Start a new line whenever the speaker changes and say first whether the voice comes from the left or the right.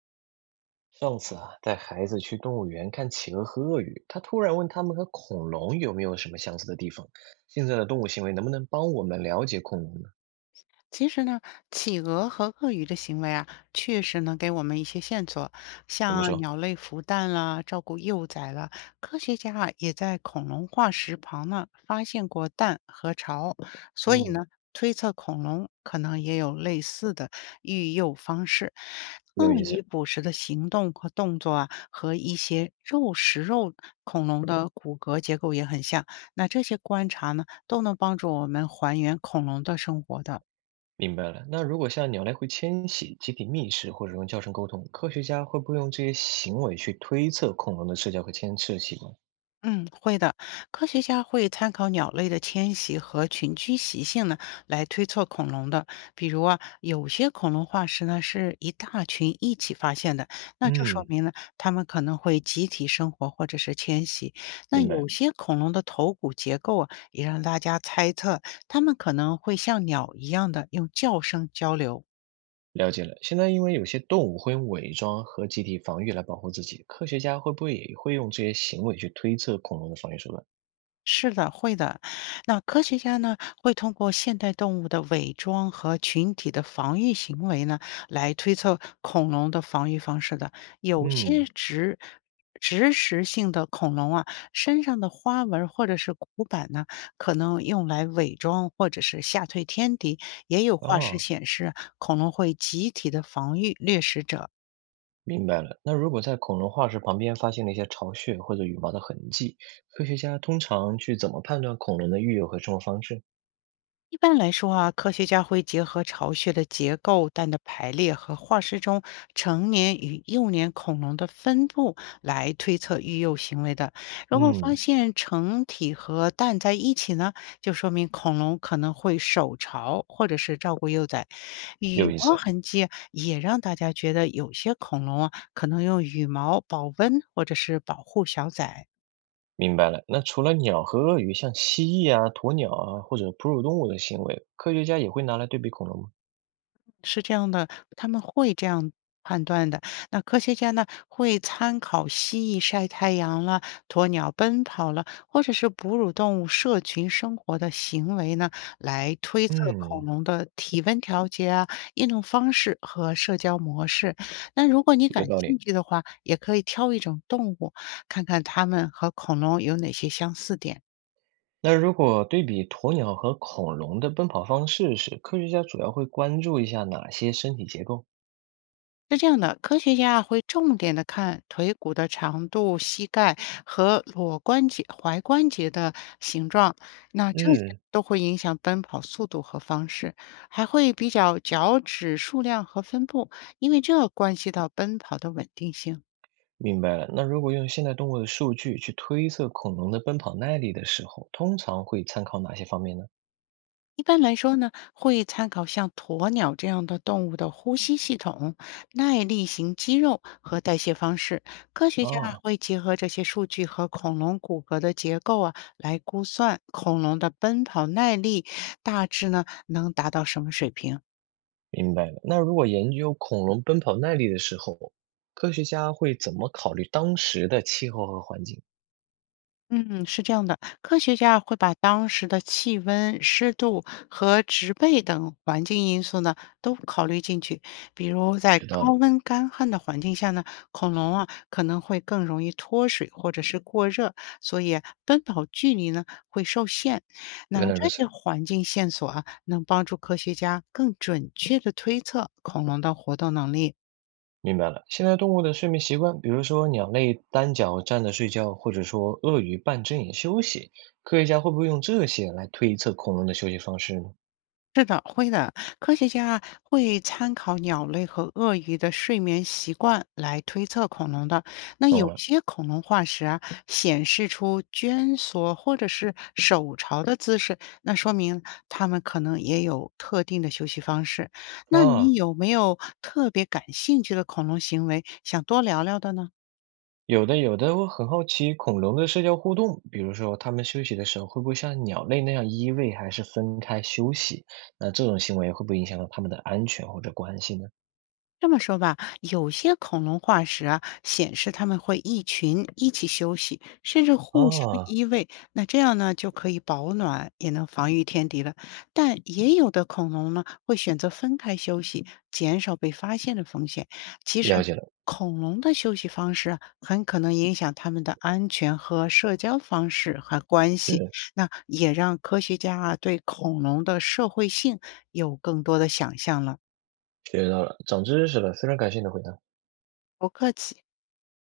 right: 上次啊，带孩子去动物园看企鹅和鳄鱼，他突然问他们和恐龙有没有什么相似的地方。现在的动物行为能不能帮我们了解恐龙呢？
left: 其实呢，企鹅和鳄鱼的行为啊，确实能给我们一些线索，
right: 怎么
left: 像
right: 说？
left: 鸟类孵蛋啦、照顾幼崽啦，科学家啊也在恐龙化石旁呢发现过蛋和巢，所以呢，
right: 嗯，
left: 推测恐龙可能也有类似的育幼方式。
right: 有
left: 鳄
right: 意
left: 鱼
right: 思，
left: 捕食的行动和动作啊，和一些肉食肉恐龙的骨骼结构也很像。那这些观察呢，都能帮助我们还原恐龙的生活的。
right: 明白了。那如果像鸟类会迁徙、集体觅食或者用叫声沟通，科学家会不会用这些行为去推测恐龙的社交和迁徙习惯？
left: 嗯，会的。科学家会参考鸟类的迁徙和群居习性呢，来推测恐龙的。比如啊，有些恐龙化石呢是一大群一起发现的，那这说
right: 嗯，
left: 明呢，它们可能会集体生活或者是迁徙。那
right: 明
left: 有
right: 白。
left: 些恐龙的头骨结构啊，也让大家猜测它们可能会像鸟一样的用叫声交流。
right: 了解了，现在因为有些动物会用伪装和集体防御来保护自己，科学家会不会也会用这些行为去推测恐龙的防御手段？
left: 是的，会的。那科学家呢，会通过现代动物的伪装和群体的防御行为呢，来推测恐龙的防御方式的。有些
right: 嗯，
left: 植食性的恐龙啊，身上的花纹或者是骨板呢，可能用来伪装或者是吓退天敌。也有化石
right: 哦，
left: 显示，恐龙会集体的防御掠食者。
right: 明白了。那如果在恐龙化石旁边发现了一些巢穴或者羽毛的痕迹，科学家通常去怎么判断恐龙的育友和生活方式？
left: 一般来说啊，科学家会结合巢穴的结构、蛋的排列和化石中成年与幼年恐龙的分布来推测育幼行为的。如果发
right: 嗯，
left: 现成体和蛋在一起呢，就说明恐龙可能会守巢或者是照顾幼崽。羽
right: 有意
left: 毛
right: 思，
left: 痕迹也让大家觉得有些恐龙啊，可能用羽毛保温或者是保护小崽。
right: 明白了。那除了鸟和鳄鱼，像蜥蜴啊、鸵鸟啊或者哺乳动物的行为，科学家也会拿来对比恐龙吗？
left: 是这样的，他们会这样判断的。那科学家呢，会参考蜥蜴晒太阳了、鸵鸟奔跑了，或者是哺乳动物社群生活的行为呢，来推测
right: 嗯，
left: 恐龙的体温调节啊、运动方式和社交模式。那如果你感
right: 有道理。
left: 兴趣的话，也可以挑一种动物，看看它们和恐龙有哪些相似点。
right: 那如果对比鸵鸟和恐龙的奔跑方式时，科学家主要会关注一下哪些身体结构？
left: 是这样的，科学家啊会重点的看腿骨的长度、膝盖和裸关节、踝关节的形状，那这些
right: 嗯。
left: 都会影响奔跑速度和方式，还会比较脚趾数量和分布，因为这关系到奔跑的稳定性。
right: 明白了。那如果用现代动物的数据去推测恐龙的奔跑耐力的时候，通常会参考哪些方面呢？
left: 一般来说呢，会参考像鸵鸟这样的动物的呼吸系统、耐力型肌肉和代谢方式。科学家啊
right: 啊，
left: 会结合这些数据和恐龙骨骼的结构啊，来估算恐龙的奔跑耐力大致呢能达到什么水平。
right: 明白了。那如果研究恐龙奔跑耐力的时候，科学家会怎么考虑当时的气候和环境？
left: 嗯，是这样的，科学家会把当时的气温、湿度和植被等环境因素呢都考虑进去。比如在
right: 学到
left: 高
right: 了，
left: 温干旱的环境下呢，恐龙啊可能会更容易脱水或者是过热，所以啊奔跑距离呢会受限。那
right: 原来如
left: 这些
right: 此，
left: 环境线索啊，能帮助科学家更准确的推测恐龙的活动能力。
right: 明白了。现代动物的睡眠习惯，比如说鸟类单脚站着睡觉，或者说鳄鱼半睁眼休息，科学家会不会用这些来推测恐龙的休息方式呢？
left: 是的，会的。科学家会参考鸟类和鳄鱼的睡眠习惯来推测恐龙的。那
right: 懂
left: 有
right: 了。
left: 些恐龙化石啊，显示出蜷缩或者是手朝的姿势，那说明它们可能也有特定的休息方式。那
right: 啊，
left: 你有没有特别感兴趣的恐龙行为，想多聊聊的呢？
right: 有的，有的，我很好奇恐龙的社交互动，比如说它们休息的时候会不会像鸟类那样依偎，还是分开休息？那这种行为会不会影响到它们的安全或者关系呢？
left: 这么说吧，有些恐龙化石啊，显示它们会一群一起休息，甚至互相
right: 啊，
left: 依偎。那这样呢，就可以保暖，也能防御天敌了。但也有的恐龙呢，会选择分开休息，减少被发现的风险。其实，
right: 了解了，
left: 恐龙的休息方式啊很可能影响它们的安全和社交方式和关系。
right: 是
left: 那也让科学家啊，对恐龙的社会性有更多的想象了。
right: 学到了，长知识了，非常感谢你的回答。
left: 不客气。